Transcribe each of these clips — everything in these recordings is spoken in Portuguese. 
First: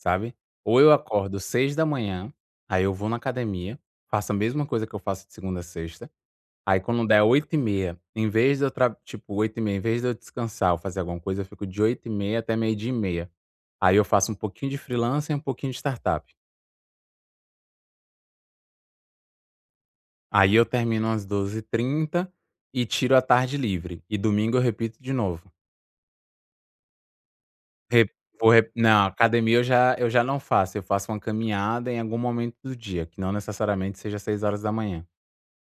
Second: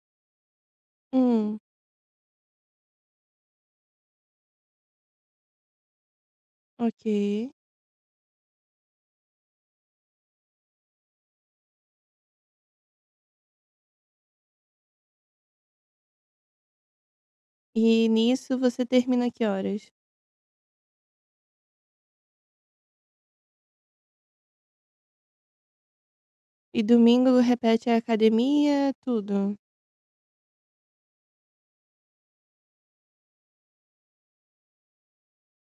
Sabe? Ou eu acordo Hum. 6h, aí eu vou na academia, faço a mesma coisa que eu faço de segunda a sexta, aí quando der Ok. 8h30 em vez de eu tra tipo 8h30 em vez de eu descansar ou fazer alguma coisa, eu fico de 8h30 até 12h30 aí eu faço um pouquinho de freelancer e um pouquinho de startup. E nisso você termina que horas? Aí eu termino às 12h30 e tiro à tarde livre e domingo eu repito de novo. E domingo repete a Rep vo rep academia, não tudo? academia eu já eu já não faço, eu faço uma caminhada em algum momento do dia que não necessariamente seja 6h.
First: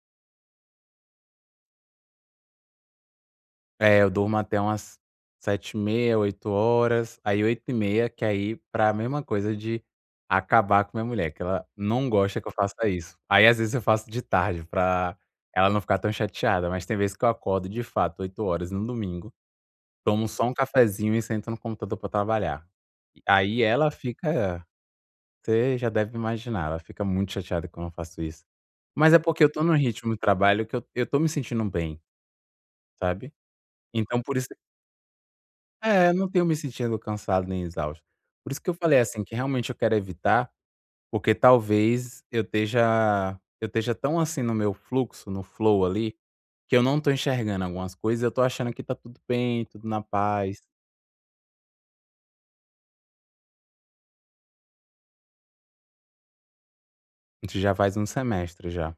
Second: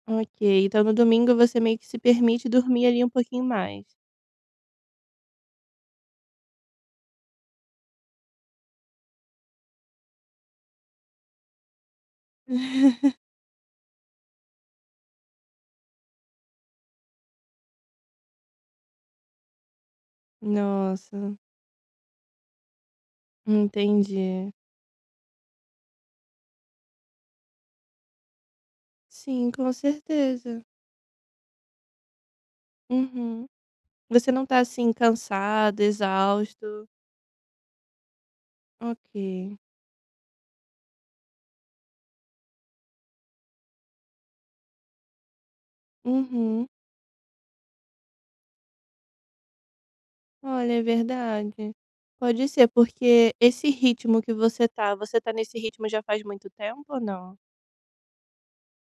Ok, então no domingo você meio que se permite dormir ali um pouquinho mais. É eu durmo até umas 7h30 8h, aí 8h30 que aí, pra mesma coisa de acabar com minha mulher, que ela não gosta que eu faça isso, aí às vezes eu faço de tarde pra ela não ficar tão chateada mas tem vez que eu acordo de fato 8h no domingo, tomo só um cafezinho e Nossa. sento no computador pra trabalhar. Aí ela Entendi. fica, você já deve imaginar, ela fica muito chateada quando eu faço isso. Mas é porque eu Sim, estou com num ritmo de certeza. trabalho que eu eu estou me sentindo bem. Sabe? Uhum. Então Você por não isso está assim, cansado, É eu não tenho me exausto? sentido cansado nem exausto, por isso que eu falei assim que Ok. realmente eu quero evitar, porque talvez eu esteja eu esteja tão assim no meu fluxo no flow ali Uhum. que eu não estou enxergando algumas coisas e eu estou achando que está tudo bem, tudo na paz. Olha é verdade, pode ser porque esse ritmo que você está, você está nesse ritmo já faz muito tempo ou não? De já faz 1 semestre já.